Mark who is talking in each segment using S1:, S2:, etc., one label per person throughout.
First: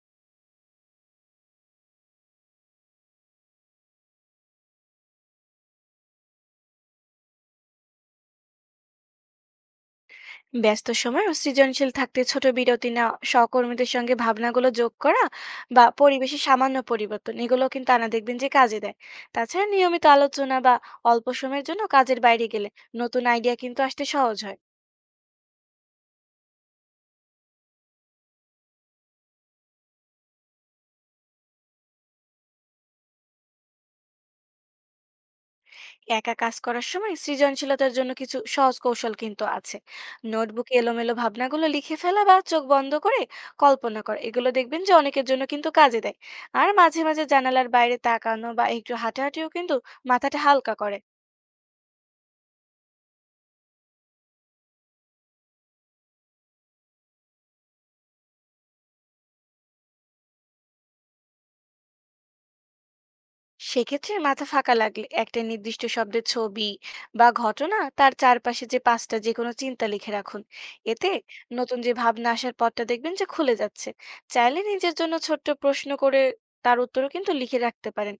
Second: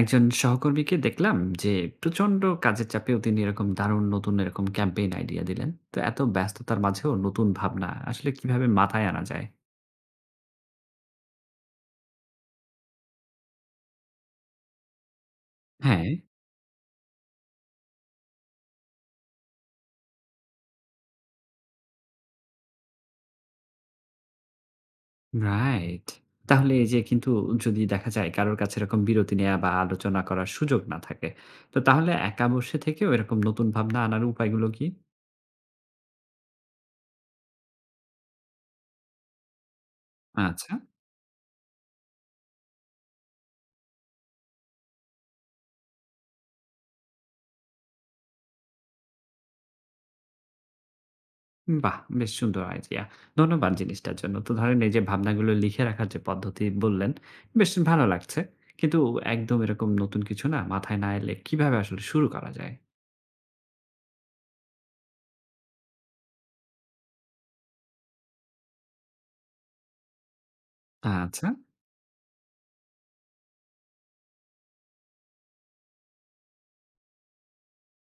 S1: একজন সহকর্মীকে দেখলাম যে প্রচন্ড কাজের চাপেও তিনি এরকম দারুণ নতুন এরকম ক্যাম্পেইন আইডিয়া দিলেন। তো এত ব্যস্ততার মাঝেও নতুন ভাবনা আসলে কিভাবে মাথায় আনা যায়?
S2: ব্যস্ত সময় ও সৃজনশীল থাকতে ছোট বিরতি নেওয়া, সহকর্মীদের সঙ্গে ভাবনাগুলো যোগ করা বা
S1: হ্যাঁ।
S2: পরিবেশে সামান্য পরিবর্তন, এগুলো কিন্তু আনা দেখবেন যে কাজে দেয়। তাছাড়া নিয়মিত আলোচনা বা অল্প সময়ের জন্য কাজের বাইরে গেলে নতুন আইডিয়া কিন্তু আসতে সহজ হয়।
S1: রাইট। তাহলে এই যে কিন্তু, যদি দেখা যায় কারোর কাছে এরকম বিরতি নেওয়া বা আলোচনা করার সুযোগ না থাকে, তো তাহলে একা বসে থেকেও এরকম নতুন ভাবনা আনার উপায়গুলো কি?
S2: একা কাজ করার সময় সৃজনশীলতার জন্য কিছু সহজ কৌশল কিন্তু আছে। নোটবুকে
S1: আচ্ছা।
S2: এলোমেলো ভাবনাগুলো লিখে ফেলা বা চোখ বন্ধ করে কল্পনা করা, এগুলো দেখবেন যে অনেকের জন্য কিন্তু কাজে দেয়। আর মাঝে মাঝে জানালার বাইরে তাকানো বা একটু হাঁটাহাঁটিও কিন্তু মাথাটা হালকা করে।
S1: বাহ! বেশ সুন্দর আইডিয়া। ধন্যবাদ জিনিসটার জন্য। তো ধরেন এই যে ভাবনাগুলো লিখে রাখার যে পদ্ধতি বললেন, বেশ ভালো লাগছে। কিন্তু একদম এরকম নতুন কিছু না মাথায় না এলে কিভাবে আসলে শুরু করা যায়?
S2: সেক্ষেত্রে মাথা ফাঁকা লাগলে একটা নির্দিষ্ট শব্দের ছবি বা ঘটনা, তার চারপাশে যে পাঁচটা যে কোনো চিন্তা লিখে রাখুন। এতে
S1: আচ্ছা।
S2: নতুন যে ভাবনা আসার পথটা দেখবেন যে খুলে যাচ্ছে। চাইলে নিজের জন্য ছোট্ট প্রশ্ন করে তার উত্তরও কিন্তু লিখে রাখতে পারেন।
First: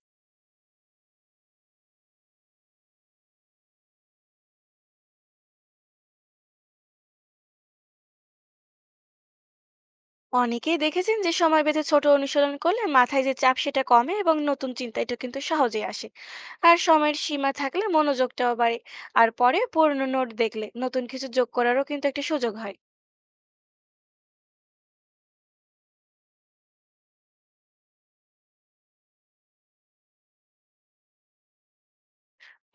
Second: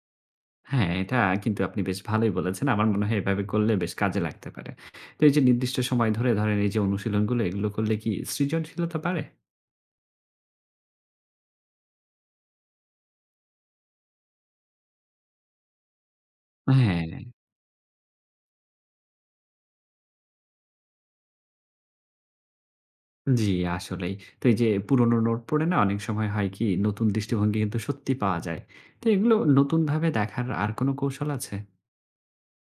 S1: হ্যাঁ, এটা কিন্তু আপনি বেশ ভালোই বলেছেন। আমার মনে হয় এভাবে করলে বেশ কাজে লাগতে পারে। তো এই যে নির্দিষ্ট সময় ধরে ধরেন এই যে অনুশীলনগুলো এগুলো করলে কি সৃজনশীলতা বাড়ে?
S2: অনেকেই দেখেছেন যে সময় বেঁধে ছোট অনুশীলন করলে মাথায় যে চাপ সেটা কমে এবং নতুন চিন্তা এটা কিন্তু সহজেই আসে। আর সময়ের
S1: হ্যাঁ।
S2: সীমা থাকলে মনোযোগটাও বাড়ে। আর পরে পুরনো নোট দেখলে নতুন কিছু যোগ করারও কিন্তু একটা সুযোগ হয়।
S1: জি, আসলেই। তো এই যে পুরোনো নোট পড়ে না অনেক সময় হয় কি নতুন দৃষ্টিভঙ্গি কিন্তু সত্যি পাওয়া যায়। তো এগুলো নতুনভাবে দেখার আর কোনো কৌশল আছে?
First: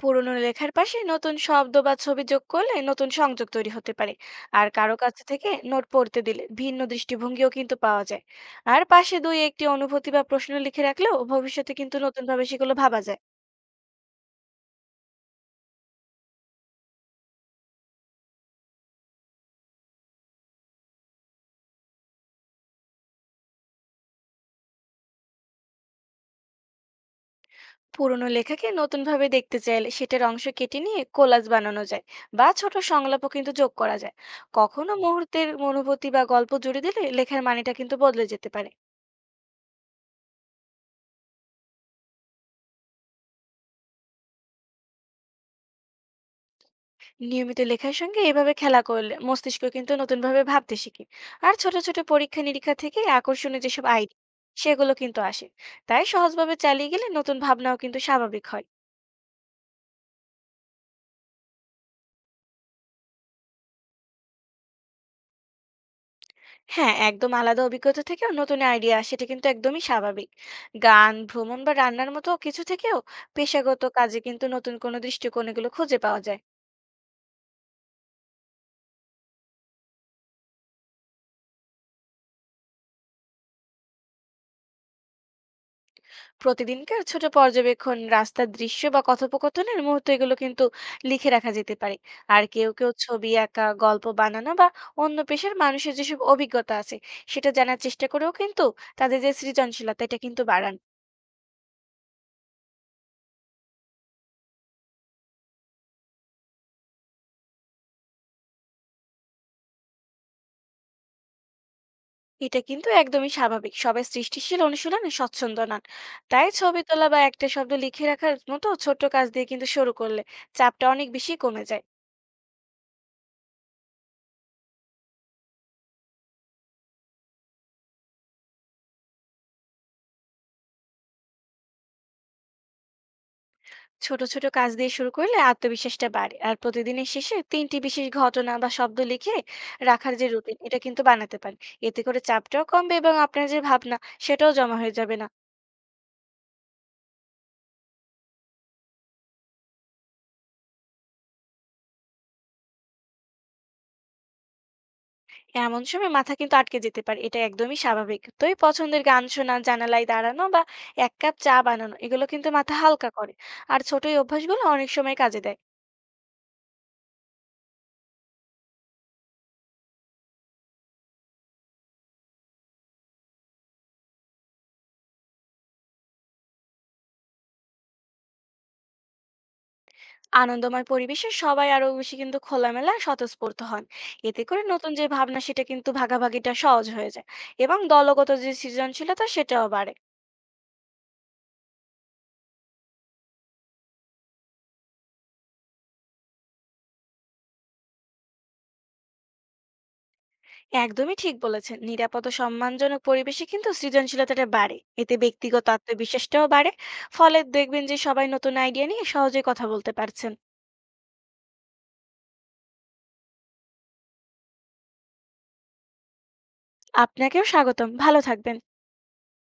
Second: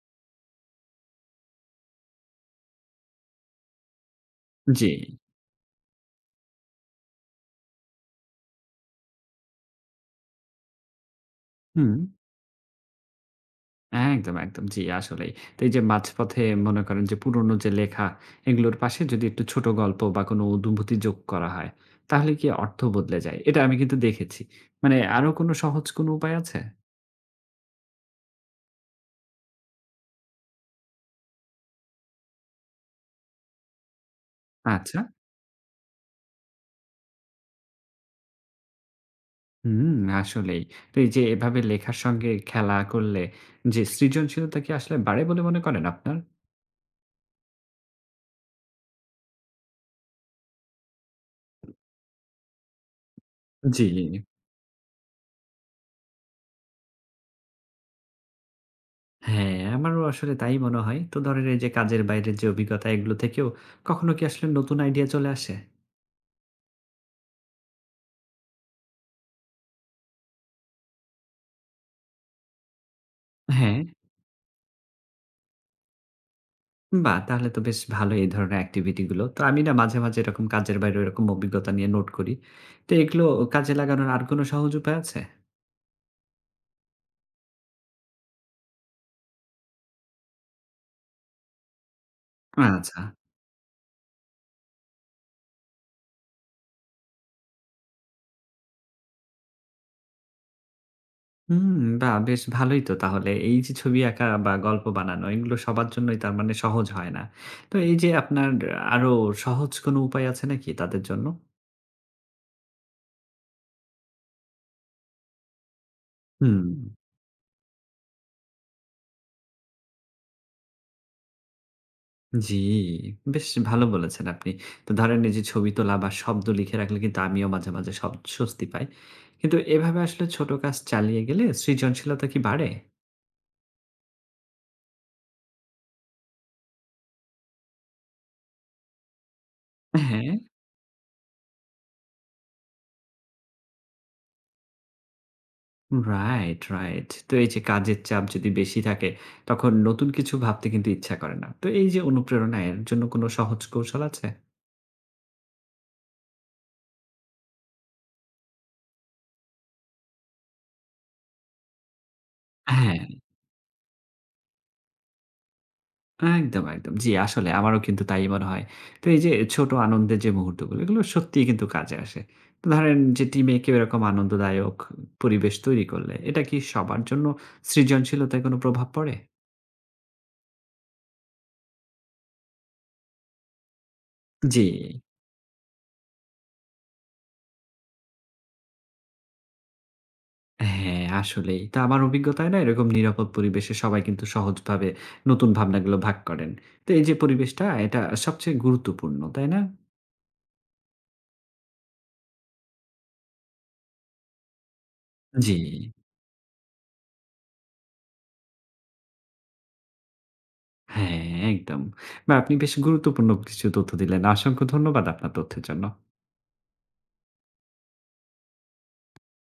S2: পুরোনো লেখার পাশে নতুন শব্দ বা ছবি যোগ করলে নতুন সংযোগ তৈরি হতে পারে। আর
S1: জি।
S2: কারো কাছ থেকে নোট পড়তে দিলে ভিন্ন দৃষ্টিভঙ্গিও কিন্তু পাওয়া যায়। আর পাশে দুই একটি অনুভূতি বা প্রশ্ন লিখে রাখলেও ভবিষ্যতে
S1: হুম।
S2: কিন্তু নতুনভাবে সেগুলো ভাবা যায়।
S1: একদম, একদম। জি, আসলেই। তো এই যে মাঝপথে মনে করেন যে পুরোনো যে লেখা এগুলোর পাশে যদি একটু ছোট গল্প বা কোনো অনুভূতি যোগ করা হয়, তাহলে কি অর্থ বদলে যায়? এটা আমি কিন্তু দেখেছি। মানে আরো কোনো সহজ কোনো উপায় আছে?
S2: পুরোনো লেখাকে নতুনভাবে দেখতে চাইলে সেটার অংশ কেটে নিয়ে কোলাজ বানানো যায় বা ছোট সংলাপও কিন্তু যোগ করা যায়। কখনো
S1: আচ্ছা।
S2: মুহূর্তের অনুভূতি বা গল্প জুড়ে দিলে লেখার মানেটা কিন্তু বদলে যেতে পারে।
S1: হুম, আসলেই। তো এই যে এভাবে লেখার সঙ্গে খেলা করলে যে সৃজনশীলতা কি আসলে বাড়ে বলে মনে করেন আপনার?
S2: নিয়মিত লেখার সঙ্গে এভাবে খেলা করলে মস্তিষ্ক কিন্তু নতুন ভাবে ভাবতে শিখে। আর ছোট ছোট পরীক্ষা নিরীক্ষা থেকে আকর্ষণীয়
S1: জি।
S2: যেসব আইডিয়া, সেগুলো কিন্তু আসে। তাই সহজভাবে চালিয়ে গেলে নতুন ভাবনাও কিন্তু স্বাভাবিক হয়।
S1: হ্যাঁ, আমারও আসলে তাই মনে হয়। তো ধরেন এই যে কাজের বাইরের যে অভিজ্ঞতা এগুলো থেকেও কখনো কি আসলে নতুন আইডিয়া চলে আসে?
S2: হ্যাঁ, একদম আলাদা অভিজ্ঞতা থেকেও নতুন আইডিয়া, সেটা কিন্তু একদমই স্বাভাবিক। গান, ভ্রমণ বা রান্নার মতো কিছু থেকেও
S1: হ্যাঁ।
S2: পেশাগত কাজে কিন্তু নতুন কোনো দৃষ্টিকোণ, এগুলো খুঁজে পাওয়া যায়।
S1: বাহ! তাহলে তো বেশ ভালো এই ধরনের এক্টিভিটি গুলো। তো আমি না মাঝে, মাঝে এরকম কাজের বাইরে এরকম অভিজ্ঞতা নিয়ে নোট করি। তো এগুলো কাজে লাগানোর আর কোনো সহজ উপায় আছে?
S2: প্রতিদিনকার ছোট পর্যবেক্ষণ, রাস্তার দৃশ্য বা কথোপকথনের মুহূর্ত, এগুলো কিন্তু লিখে রাখা যেতে পারে। আর কেউ কেউ
S1: আচ্ছা।
S2: ছবি আঁকা, গল্প বানানো বা অন্য পেশার মানুষের যেসব অভিজ্ঞতা আছে সেটা জানার চেষ্টা করেও কিন্তু তাদের যে সৃজনশীলতা এটা কিন্তু বাড়ান।
S1: হুম, বাহ! বেশ ভালোই তো তাহলে। এই যে ছবি আঁকা বা গল্প বানানো এগুলো সবার জন্যই তার মানে সহজ হয় না। তো এই যে আপনার আরো সহজ কোনো উপায় আছে নাকি তাদের জন্য?
S2: এটা কিন্তু একদমই স্বাভাবিক, সবাই সৃষ্টিশীল অনুশীলনে স্বচ্ছন্দ নন। তাই
S1: হুম।
S2: ছবি তোলা বা একটা শব্দ লিখে রাখার মতো ছোট কাজ দিয়ে কিন্তু শুরু করলে চাপটা অনেক বেশি কমে যায়।
S1: জি, বেশ ভালো বলেছেন আপনি। তো ধরেন এই যে ছবি তোলা বা শব্দ লিখে রাখলে কিন্তু আমিও মাঝে, মাঝে সব স্বস্তি পাই। কিন্তু এভাবে আসলে ছোট কাজ চালিয়ে গেলে সৃজনশীলতা কি বাড়ে?
S2: ছোট ছোট কাজ দিয়ে শুরু করলে আত্মবিশ্বাসটা বাড়ে। আর প্রতিদিনের শেষে তিনটি বিশেষ ঘটনা বা শব্দ লিখে রাখার যে
S1: হ্যাঁ।
S2: রুটিন, এটা কিন্তু বানাতে পারেন। এতে করে চাপটাও কমবে এবং আপনার যে ভাবনা সেটাও জমা হয়ে যাবে না।
S1: Right, right. তো এই যে কাজের চাপ যদি বেশি থাকে, তখন নতুন কিছু ভাবতে কিন্তু ইচ্ছা করে না। তো এই যে অনুপ্রেরণা এর জন্য কোনো সহজ কৌশল আছে?
S2: এমন সময় মাথা কিন্তু আটকে যেতে পারে, এটা একদমই স্বাভাবিক। তো এই পছন্দের গান শোনা, জানালায় দাঁড়ানো বা এক কাপ চা বানানো, এগুলো কিন্তু মাথা
S1: হ্যাঁ,
S2: হালকা করে। আর ছোট এই অভ্যাসগুলো অনেক সময় কাজে দেয়।
S1: একদম, একদম। জি, আসলে আমারও কিন্তু তাই মনে হয়। তো এই যে ছোট আনন্দের যে মুহূর্তগুলো, এগুলো সত্যিই কিন্তু কাজে আসে। তো ধরেন যে টিমে কেউ এরকম আনন্দদায়ক পরিবেশ তৈরি করলে, এটা কি সবার জন্য সৃজনশীলতায় কোনো প্রভাব পড়ে?
S2: আনন্দময় পরিবেশে সবাই আরো বেশি কিন্তু খোলামেলা আর স্বতঃস্ফূর্ত হন। এতে করে
S1: জি।
S2: নতুন যে ভাবনা, সেটা কিন্তু ভাগাভাগিটা সহজ হয়ে যায় এবং দলগত যে সৃজনশীলতা সেটাও বাড়ে।
S1: হ্যাঁ, আসলেই। তো আমার অভিজ্ঞতায় না এরকম নিরাপদ পরিবেশে সবাই কিন্তু সহজভাবে নতুন ভাবনাগুলো ভাগ করেন। তো এই যে পরিবেশটা এটা সবচেয়ে গুরুত্বপূর্ণ, তাই না?
S2: একদমই ঠিক বলেছেন, নিরাপদ ও সম্মানজনক পরিবেশে কিন্তু সৃজনশীলতাটা বাড়ে, এতে
S1: জি।
S2: ব্যক্তিগত আত্মবিশ্বাসটাও বাড়ে। ফলে দেখবেন যে সবাই নতুন আইডিয়া নিয়ে সহজে কথা বলতে পারছেন।
S1: হ্যাঁ, একদম। বা আপনি বেশ গুরুত্বপূর্ণ কিছু তথ্য দিলেন। অসংখ্য ধন্যবাদ আপনার তথ্যের জন্য।
S2: আপনাকেও স্বাগতম, ভালো থাকবেন।